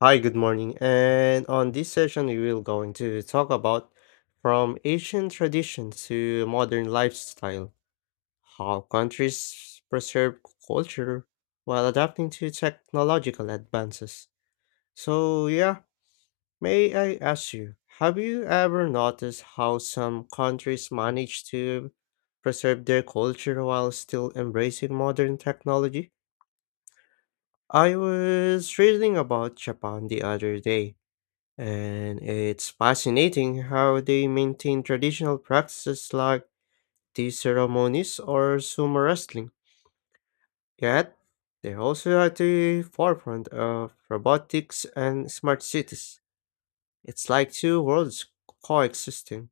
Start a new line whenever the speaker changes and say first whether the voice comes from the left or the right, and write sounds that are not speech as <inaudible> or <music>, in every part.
left: Hi, good morning. And on this session, we will going to talk about from ancient tradition to modern lifestyle, how countries preserve culture while adapting to technological advances. So, yeah, may I ask you, have you ever noticed how some countries manage to preserve their culture while still embracing modern technology? I was reading about Japan the other day. And it's fascinating how they maintain traditional practices like these ceremonies or sumo wrestling. Yet, they're also at the forefront of robotics and smart cities. It's like two worlds coexisting.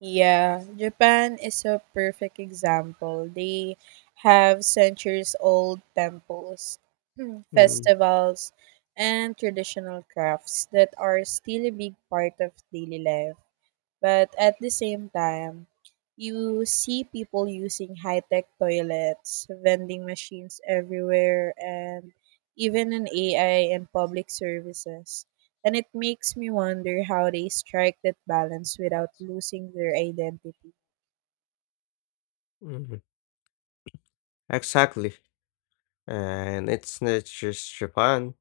right: Yeah, Japan is a perfect example. They have centuries old temples, <clears throat>
left: Mm,
right: festivals, and traditional crafts that are still a big part of daily life. But at the same time, you see people using high tech toilets, vending machines everywhere, and even an AI in public services. And it makes me wonder how they strike that balance without losing their identity.
left: mhm. Exactly. And it's not just Japan.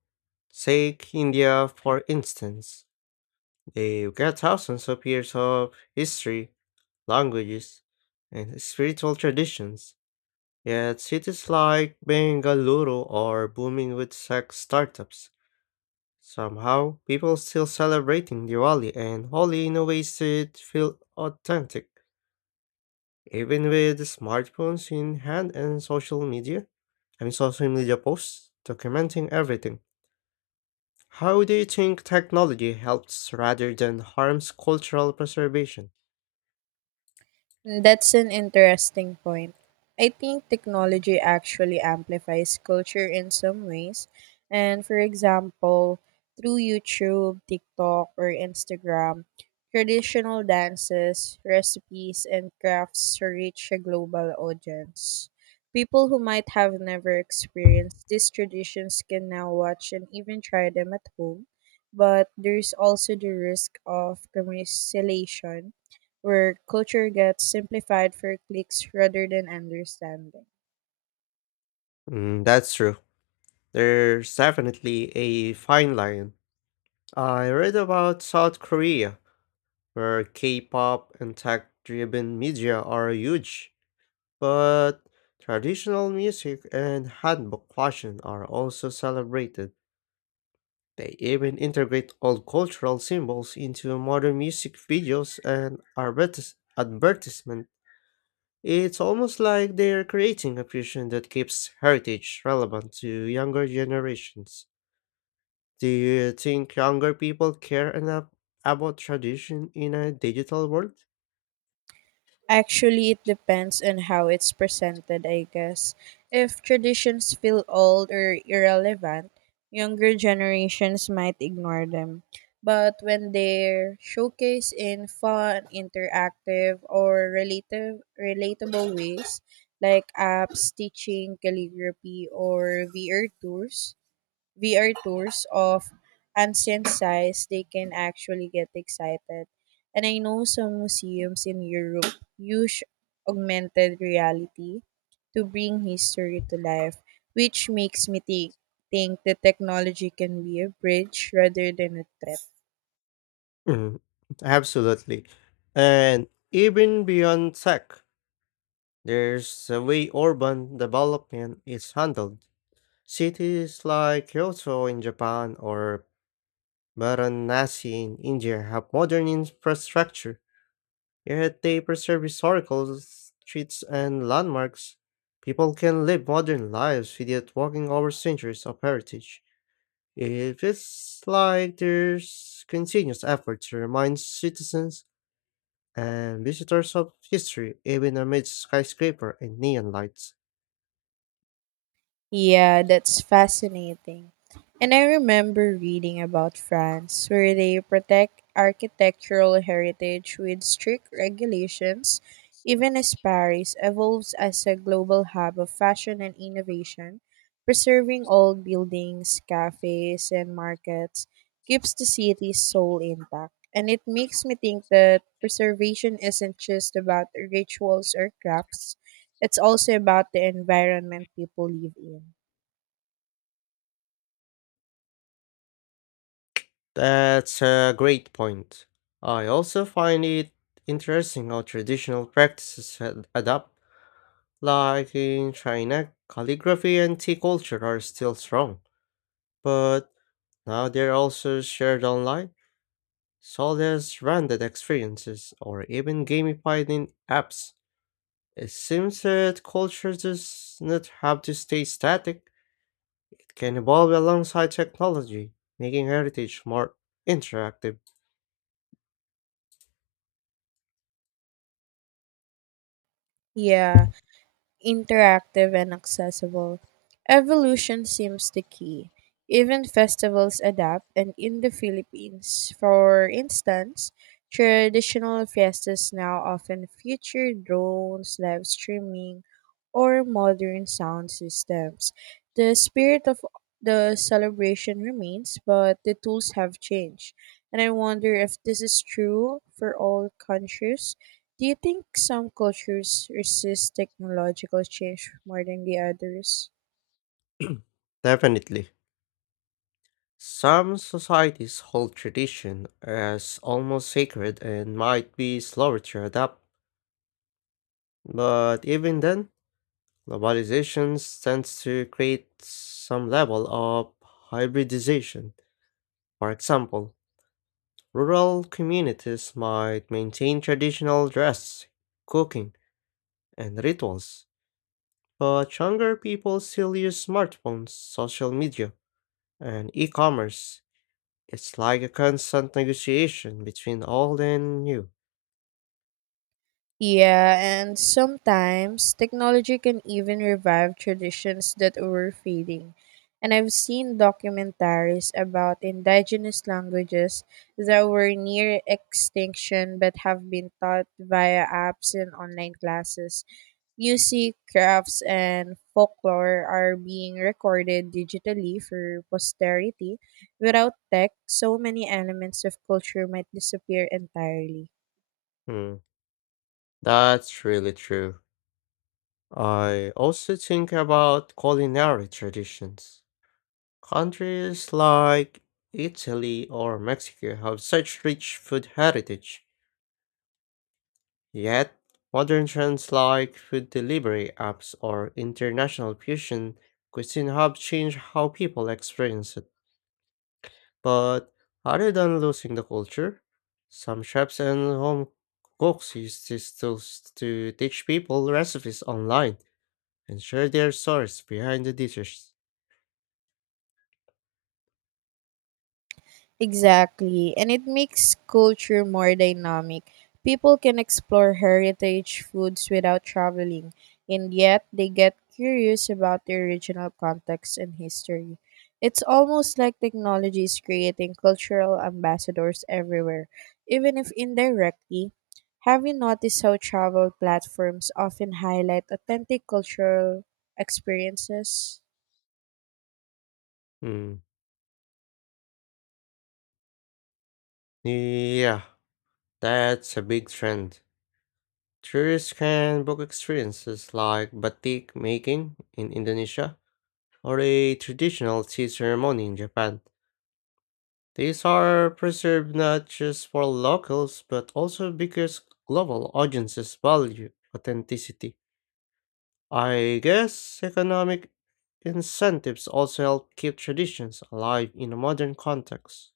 left: Take India, for instance. They've got thousands of years of history, languages, and spiritual traditions. Yet cities like Bengaluru are booming with tech startups. Somehow, people still celebrating Diwali and Holi in a ways that feel authentic, even with smartphones in hand and social media. I mean, social media posts documenting everything. How do you think technology helps rather than harms cultural preservation?
right: That's an interesting point. I think technology actually amplifies culture in some ways. And for example, through YouTube, TikTok, or Instagram, traditional dances, recipes, and crafts reach a global audience. People who might have never experienced these traditions can now watch and even try them at home. But there's also the risk of commercialization where culture gets simplified for clicks rather than understanding.
left: Mm, that's true. There's definitely a fine line. I read about South Korea where K-pop and tech-driven media are huge, but traditional music and hanbok fashion are also celebrated. They even integrate old cultural symbols into modern music videos and advertisement. It's almost like they're creating a fusion that keeps heritage relevant to younger generations. Do you think younger people care enough about tradition in a digital world?
right: Actually, it depends on how it's presented, I guess. If traditions feel old or irrelevant, younger generations might ignore them. But when they're showcased in fun, interactive, or relatable ways, like apps teaching calligraphy or VR tours of ancient sites, they can actually get excited. And I know some museums in Europe use augmented reality to bring history to life, which makes me think that technology can be a bridge rather than a threat.
left: Mhm. Absolutely. And even beyond tech, there's the way urban development is handled. Cities like Kyoto in Japan or Varanasi in India have modern infrastructure, yet they preserve historical streets and landmarks. People can live modern lives without walking over centuries of heritage. It feels like there's continuous effort to remind citizens and visitors of history, even amid skyscraper and neon lights.
right: Yeah, that's fascinating. And I remember reading about France, where they protect architectural heritage with strict regulations, even as Paris evolves as a global hub of fashion and innovation. Preserving old buildings, cafes, and markets keeps the city's soul intact. And it makes me think that preservation isn't just about rituals or crafts, it's also about the environment people live in.
left: That's a great point. I also find it interesting how traditional practices had adapt. Like in China, calligraphy and tea culture are still strong, but now they're also shared online, sold as branded experiences or even gamified in apps. It seems that culture does not have to stay static. Can evolve alongside technology, making heritage more interactive.
right: Yeah, interactive and accessible. Evolution seems the key. Even festivals adapt, and in the Philippines, for instance, traditional fiestas now often feature drones, live streaming, or modern sound systems. The spirit of the celebration remains, but the tools have changed. And I wonder if this is true for all countries. Do you think some cultures resist technological change more than the others?
left: Definitely. Some societies hold tradition as almost sacred and might be slower to adapt, but even then, globalization tends to create some level of hybridization. For example, rural communities might maintain traditional dress, cooking, and rituals, but younger people still use smartphones, social media, and e commerce. It's like a constant negotiation between old and new.
right: Yeah, and sometimes technology can even revive traditions that were fading. And I've seen documentaries about indigenous languages that were near extinction but have been taught via apps and online classes. Music, crafts, and folklore are being recorded digitally for posterity. Without tech, so many elements of culture might disappear entirely.
left: Hmm, that's really true. I also think about culinary traditions. Countries like Italy or Mexico have such rich food heritage, yet, modern trends like food delivery apps or international fusion cuisine have changed how people experience it. But other than losing the culture, some chefs and home cooks use these tools to teach people recipes online and share their stories behind the dishes.
right: Exactly. And it makes culture more dynamic. People can explore heritage foods without traveling, and yet they get curious about the original context and history. It's almost like technology is creating cultural ambassadors everywhere, even if indirectly. Have you noticed how travel platforms often highlight authentic cultural experiences?
left: Hmm. Yeah, that's a big trend. Tourists can book experiences like batik making in Indonesia or a traditional tea ceremony in Japan. These are preserved not just for locals, but also because global audiences value authenticity. I guess economic incentives also help keep traditions alive in a modern context.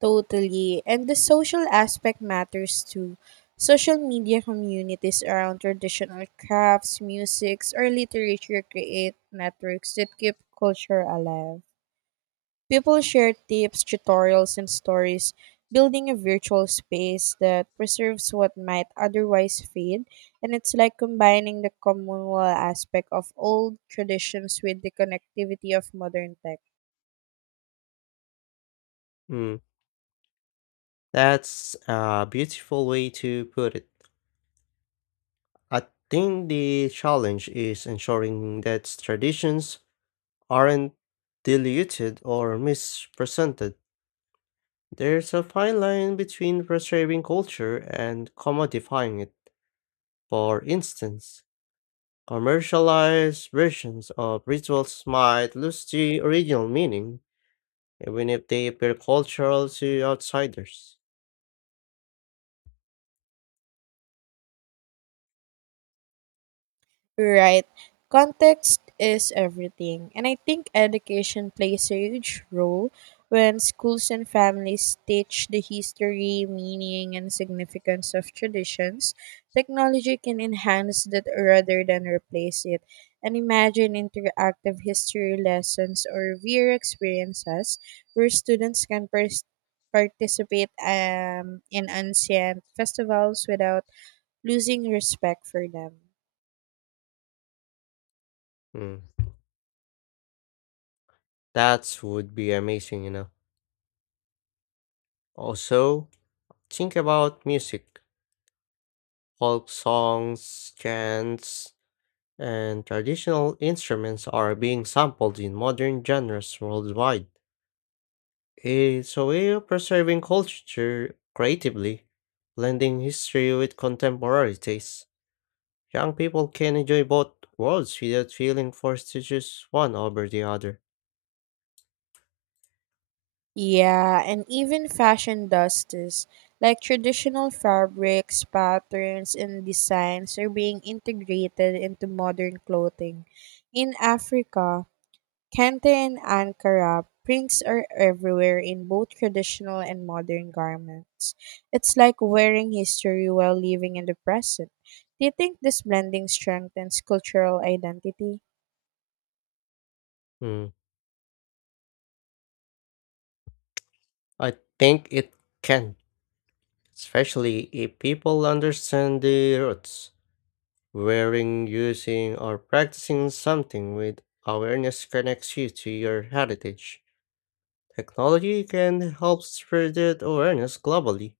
right: Totally. And the social aspect matters too. Social media communities around traditional crafts, musics, or literature create networks that keep culture alive. People share tips, tutorials, and stories, building a virtual space that preserves what might otherwise fade. And it's like combining the communal aspect of old traditions with the connectivity of modern tech.
left: Hmm, that's a beautiful way to put it. I think the challenge is ensuring that traditions aren't diluted or misrepresented. There's a fine line between preserving culture and commodifying it. For instance, commercialized versions of rituals might lose the original meaning, even if they appear cultural to outsiders.
right: Right. Context is everything. And I think education plays a huge role when schools and families teach the history, meaning, and significance of traditions. Technology can enhance that rather than replace it. And imagine interactive history lessons or VR experiences where students can participate in ancient festivals without losing respect for them.
left: Hmm, that would be amazing, you know. Also, think about music. Folk songs, chants, and traditional instruments are being sampled in modern genres worldwide. It's a way of preserving culture creatively, blending history with contemporary tastes. Young people can enjoy both worlds without feeling forced to choose one over the other.
right: Yeah, and even fashion does this. Like traditional fabrics, patterns, and designs are being integrated into modern clothing. In Africa, Kente and Ankara, prints are everywhere in both traditional and modern garments. It's like wearing history while living in the present. Do you think this blending strengthens cultural identity?
left: Hmm, I think it can, especially if people understand the roots. Wearing, using, or practicing something with awareness connects you to your heritage. Technology can help spread that awareness globally.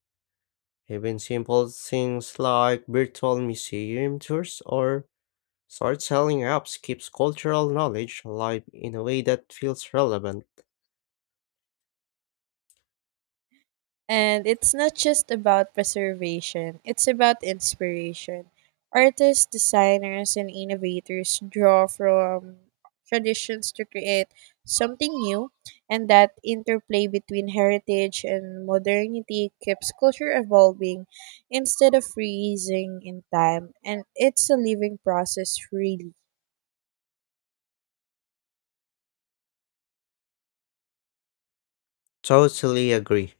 left: Even simple things like virtual museum tours or storytelling apps keeps cultural knowledge alive in a way that feels relevant.
right: And it's not just about preservation, it's about inspiration. Artists, designers, and innovators draw from traditions to create something new, and that interplay between heritage and modernity keeps culture evolving instead of freezing in time. And it's a living process, really.
left: Totally agree.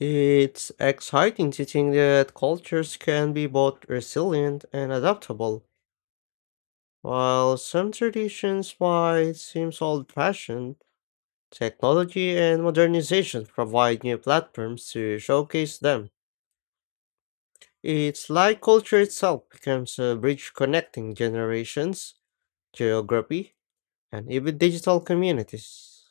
left: It's exciting to think that cultures can be both resilient and adaptable. While some traditions might seem old-fashioned, technology and modernization provide new platforms to showcase them. It's like culture itself becomes a bridge connecting generations, geography, and even digital communities.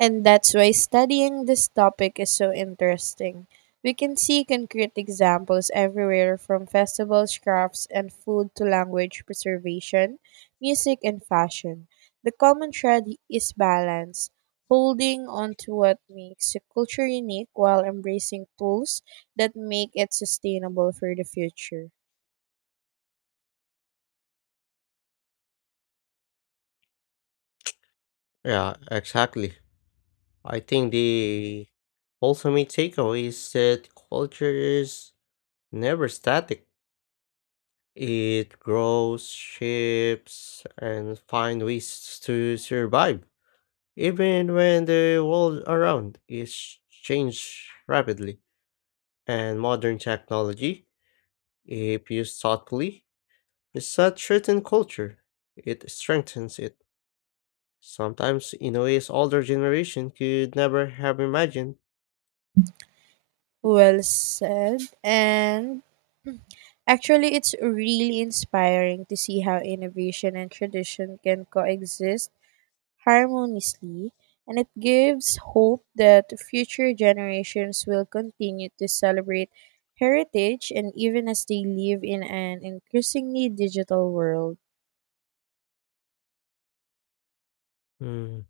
right: And that's why studying this topic is so interesting. We can see concrete examples everywhere from festivals, crafts, and food to language preservation, music, and fashion. The common thread is balance, holding on to what makes a culture unique while embracing tools that make it sustainable for the future.
left: Yeah, exactly. I think the ultimate takeaway is that culture is never static. It grows, shapes, and finds ways to survive, even when the world around is changed rapidly. And modern technology, if used thoughtfully, it's besides certain culture, it strengthens it, sometimes in ways older generation could never have imagined.
right: Well said. And Actually, it's really inspiring to see how innovation and tradition can coexist harmoniously, and it gives hope that future generations will continue to celebrate heritage and even as they live in an increasingly digital world.
left: Mm,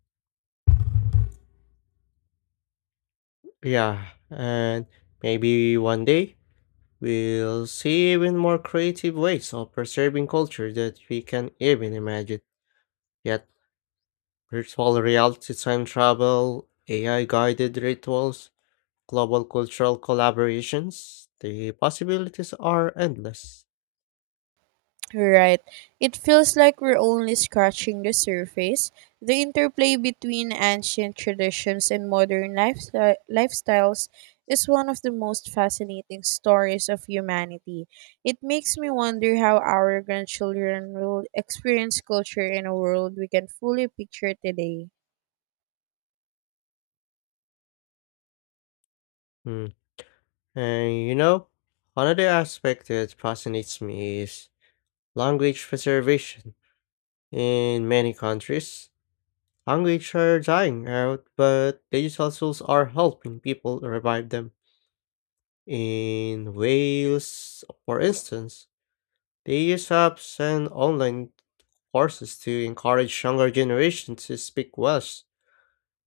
left: yeah, and maybe one day we'll see even more creative ways of preserving culture that we can even imagine. Yet, virtual reality time travel, AI guided rituals, global cultural collaborations, the possibilities are endless.
right: Right. It feels like we're only scratching the surface. The interplay between ancient traditions and modern lifestyles is one of the most fascinating stories of humanity. It makes me wonder how our grandchildren will experience culture in a world we can fully picture today.
left: Mm. And you know, another aspect that fascinates me is language preservation. In many countries, languages are dying out, but digital tools are helping people revive them. In Wales, for instance, they use apps and online courses to encourage younger generations to speak Welsh,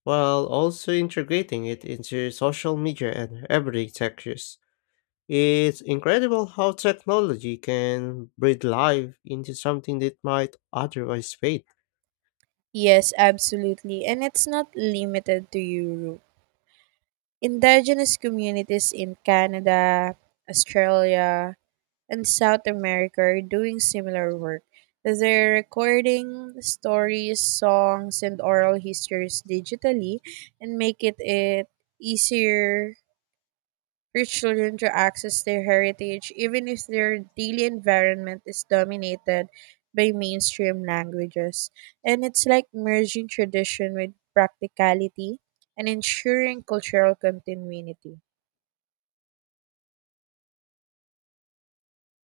left: while also integrating it into social media and everyday tech use. It's incredible how technology can breathe life into something that might otherwise fade.
right: Yes, absolutely. And it's not limited to Europe. Indigenous communities in Canada, Australia, and South America are doing similar work. They're recording stories, songs, and oral histories digitally and make it easier for children to access their heritage, even if their daily environment is dominated by mainstream languages. And it's like merging tradition with practicality and ensuring cultural continuity.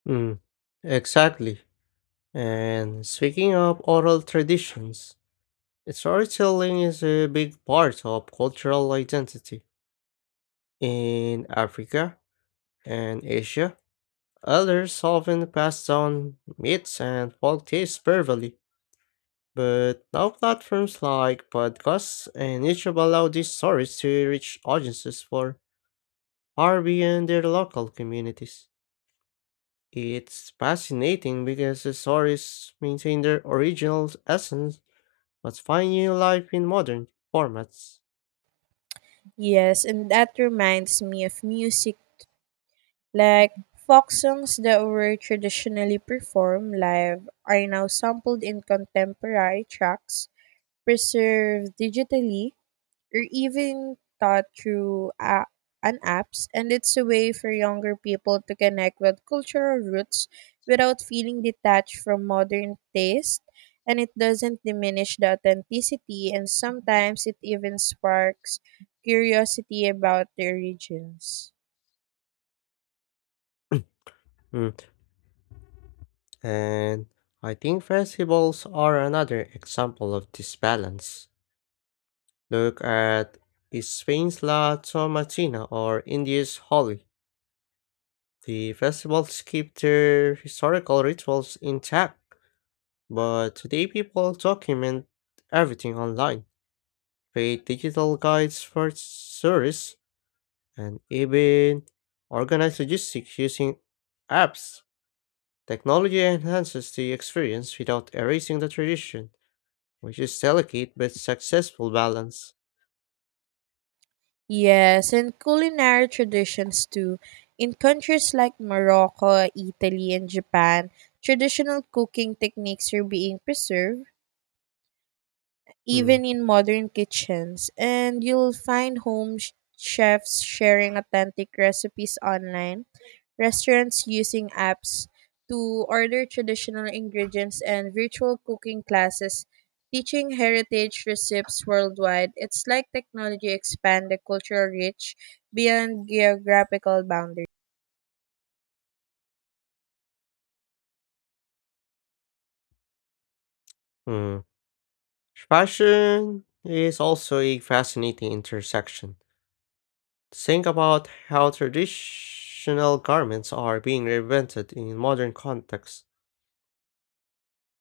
left: Mm, exactly. And speaking of oral traditions, storytelling is a big part of cultural identity. In Africa and Asia, elders often pass down myths and folk tales verbally, but now platforms like podcasts and YouTube allow these stories to reach audiences for far beyond their local communities. It's fascinating because the stories maintain their original essence but find new life in modern formats.
right: Yes, and that reminds me of music. Like folk songs that were traditionally performed live are now sampled in contemporary tracks, preserved digitally, or even taught through an apps, and it's a way for younger people to connect with cultural roots without feeling detached from modern taste. And it doesn't diminish the authenticity, and sometimes it even sparks curiosity about the origins.
left: Mm, and I think festivals are another example of this balance. Look at Spain's La Tomatina or India's Holi. The festivals keep their historical rituals intact, but today people document everything online, create digital guides for search, and even organize logistics using apps. Technology enhances the experience without erasing the tradition, which is delicate but successful balance.
right: Yes, and culinary traditions too. In countries like Morocco, Italy, and Japan, traditional cooking techniques are being preserved
left: Hmm.
right: even in modern kitchens. And you'll find home chefs sharing authentic recipes online, restaurants using apps to order traditional ingredients, and virtual cooking classes teaching heritage recipes worldwide. It's like technology expand the cultural reach beyond geographical boundaries.
left: Hmm. Fashion is also a fascinating intersection. Think about how traditional garments are being reinvented in modern contexts.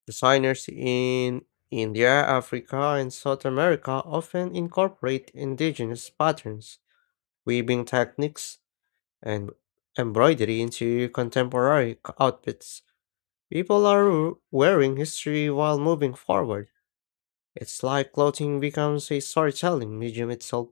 left: Designers in India, Africa, and South America often incorporate indigenous patterns, weaving techniques, and embroidery into contemporary outfits. People are wearing history while moving forward. It's like clothing becomes a storytelling medium itself.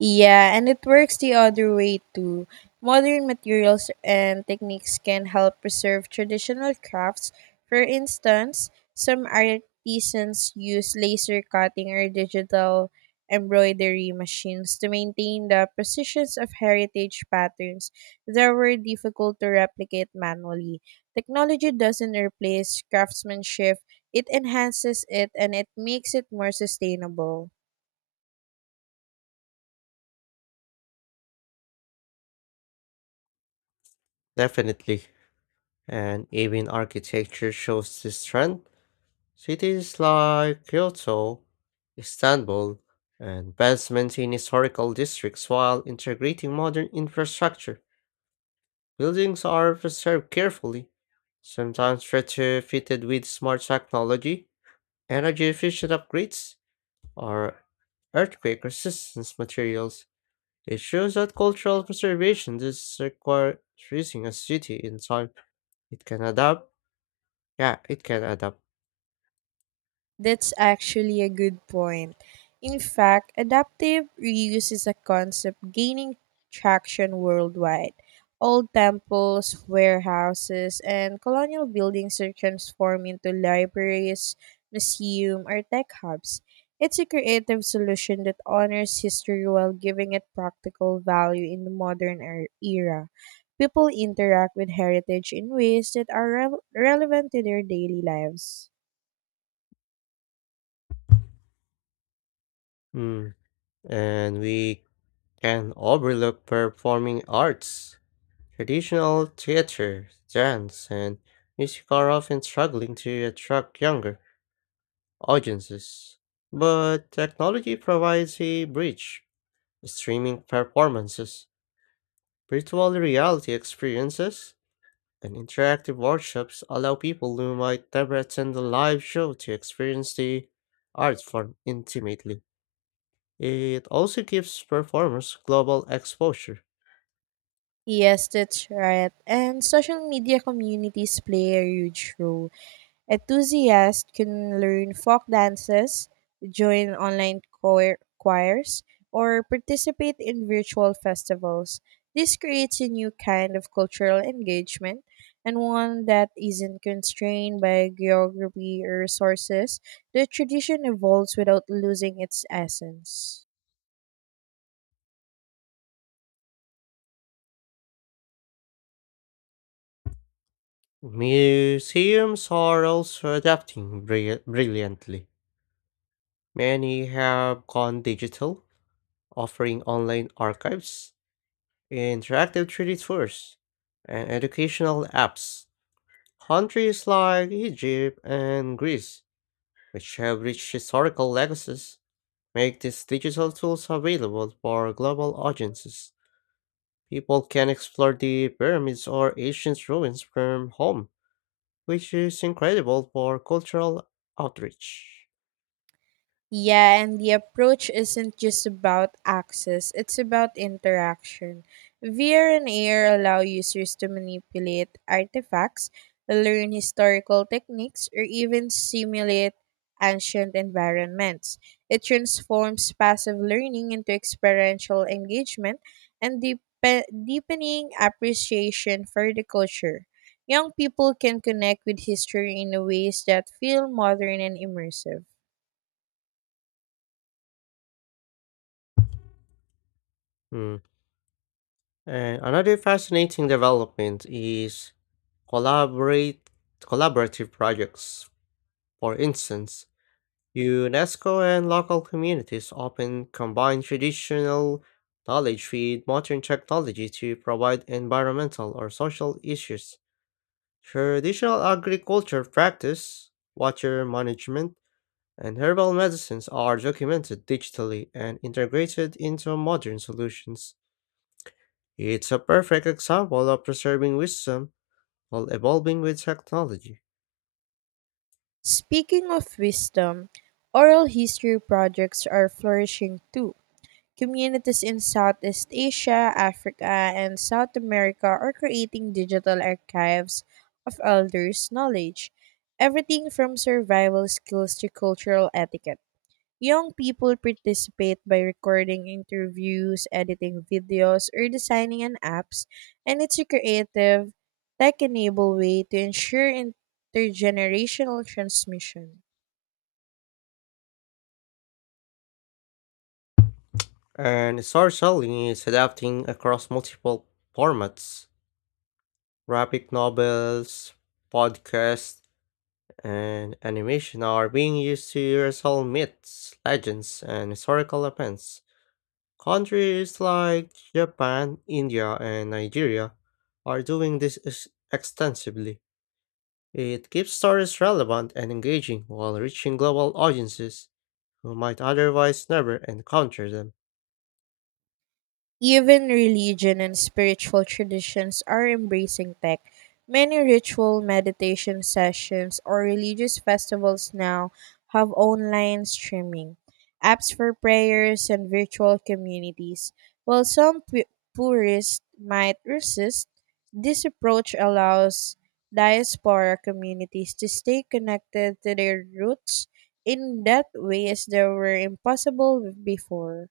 right: Yeah, and it works the other way too. Modern materials and techniques can help preserve traditional crafts. For instance, some artisans use laser cutting or digital embroidery machines to maintain the precisions of heritage patterns that were difficult to replicate manually. Technology doesn't replace craftsmanship, it enhances it and it makes it more sustainable.
left: Definitely. And even architecture shows this trend. Cities like Kyoto, Istanbul, and Venice maintain historical districts while integrating modern infrastructure. Buildings are preserved carefully, sometimes retrofitted with smart technology, energy efficient upgrades, or earthquake resistance materials. It shows that cultural preservation does require freezing a city in time. It can adapt. Yeah, it can adapt.
right: That's actually a good point. In fact, adaptive reuse is a concept gaining traction worldwide. Old temples, warehouses, and colonial buildings are transformed into libraries, museum, or tech hubs. It's a creative solution that honors history while giving it practical value in the modern era. People interact with heritage in ways that are relevant to their daily lives.
left: Mm. And we can overlook performing arts. Traditional theater, dance, and music are often struggling to attract younger audiences. But technology provides a bridge. Streaming performances, virtual reality experiences, and interactive workshops allow people who might never attend a live show to experience the art form intimately. It also gives performers global exposure.
right: Yes, that's right. And social media communities play a huge role. Enthusiasts can learn folk dances, join online choirs, or participate in virtual festivals. This creates a new kind of cultural engagement and one that isn't constrained by geography or resources. The tradition evolves without losing its essence.
left: Museums are also adapting brilliantly. Many have gone digital, offering online archives, interactive 3D tours, and educational apps. Countries like Egypt and Greece, which have rich historical legacies, make these digital tools available for global audiences. People can explore the pyramids or ancient ruins from home, which is incredible for cultural outreach.
right: Yeah, and the approach isn't just about access, it's about interaction. VR and AR allow users to manipulate artifacts, learn historical techniques, or even simulate ancient environments. It transforms passive learning into experiential engagement and deepening appreciation for the culture. Young people can connect with history in ways that feel modern and immersive.
left: Hmm. And another fascinating development is collaborate collaborative projects. For instance, UNESCO and local communities often combine traditional knowledge with modern technology to provide environmental or social issues. Traditional agriculture practice, water management, and herbal medicines are documented digitally and integrated into modern solutions. It's a perfect example of preserving wisdom while evolving with technology.
right: Speaking of wisdom, oral history projects are flourishing too. Communities in Southeast Asia, Africa, and South America are creating digital archives of elders' knowledge, everything from survival skills to cultural etiquette. Young people participate by recording interviews, editing videos, or designing an apps, and it's a creative, tech-enabled way to ensure intergenerational transmission.
left: And storytelling is adapting across multiple formats. Graphic novels, podcasts, and animation are being used to retell myths, legends, and historical events. Countries like Japan, India, and Nigeria are doing this extensively. It keeps stories relevant and engaging while reaching global audiences who might otherwise never encounter them.
right: Even religion and spiritual traditions are embracing tech. Many ritual meditation sessions or religious festivals now have online streaming, apps for prayers, and virtual communities. While some purists might resist, this approach allows diaspora communities to stay connected to their roots in that ways that were impossible before.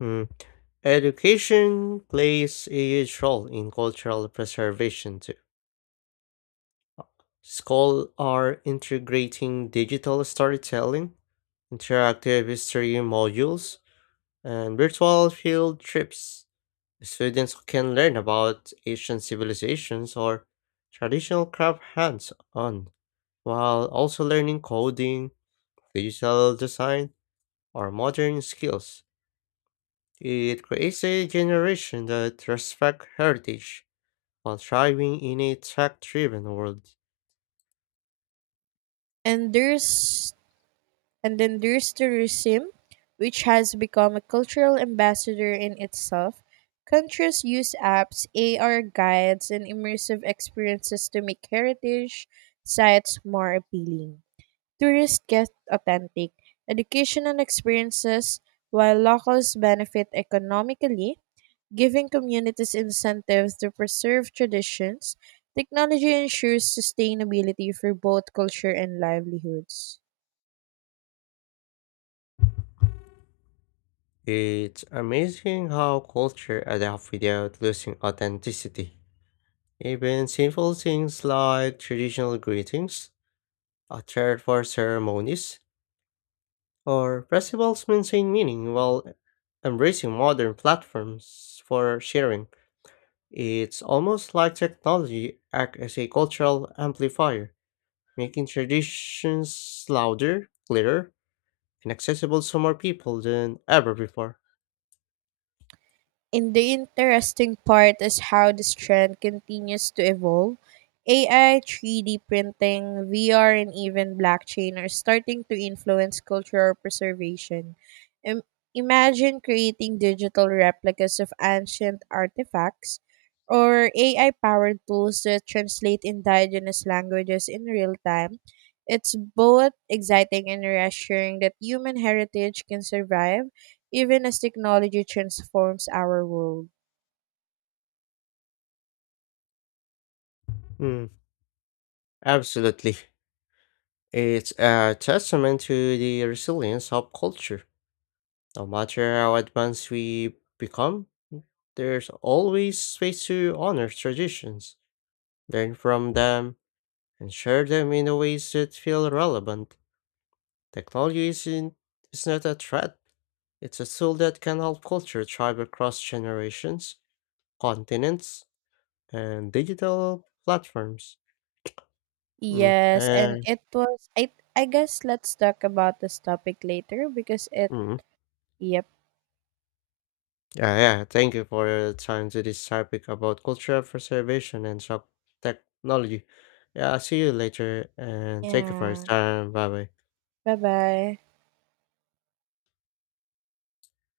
left: Hmm. Education plays a huge role in cultural preservation too. Schools are integrating digital storytelling, interactive history modules, and virtual field trips. Students can learn about ancient civilizations or traditional craft hands on, while also learning coding, digital design, or modern skills. It creates a generation that respects heritage while thriving in a tech driven world.
right: And there's And then there's tourism, which has become a cultural ambassador in itself. Countries use apps, AR guides, and immersive experiences to make heritage sites more appealing. Tourists get authentic education and experiences, while locals benefit economically, giving communities incentives to preserve traditions. Technology ensures sustainability for both culture and livelihoods.
left: It's amazing how culture adapts without losing authenticity. Even simple things like traditional greetings, a chair for ceremonies, or festivals maintain meaning while embracing modern platforms for sharing. It's almost like technology acts as a cultural amplifier, making traditions louder, clearer, and accessible to more people than ever before.
right: And the interesting part is how this trend continues to evolve. AI, 3D printing, VR, and even blockchain are starting to influence cultural preservation. Im- Imagine creating digital replicas of ancient artifacts or AI powered tools that translate indigenous languages in real time. It's both exciting and reassuring that human heritage can survive even as technology transforms our world.
left: Mm, absolutely. It's a testament to the resilience of culture. No matter how advanced we become, there's always space to honor traditions, learn from them, and share them in a ways that feel relevant. Technology isn't is not a threat. It's a tool that can help culture thrive across generations, continents, and digital platforms. Mm,
right: Yes, and
left: and
right: it was I guess let's talk about this topic later because it
left: mm,
right: yep.
left: yeah, yeah. Thank you for your time to this topic about cultural preservation and sub technology. Yeah, I'll see you later, and thank you for your
right: Yeah.
left: time. Bye bye.
right: Bye-bye.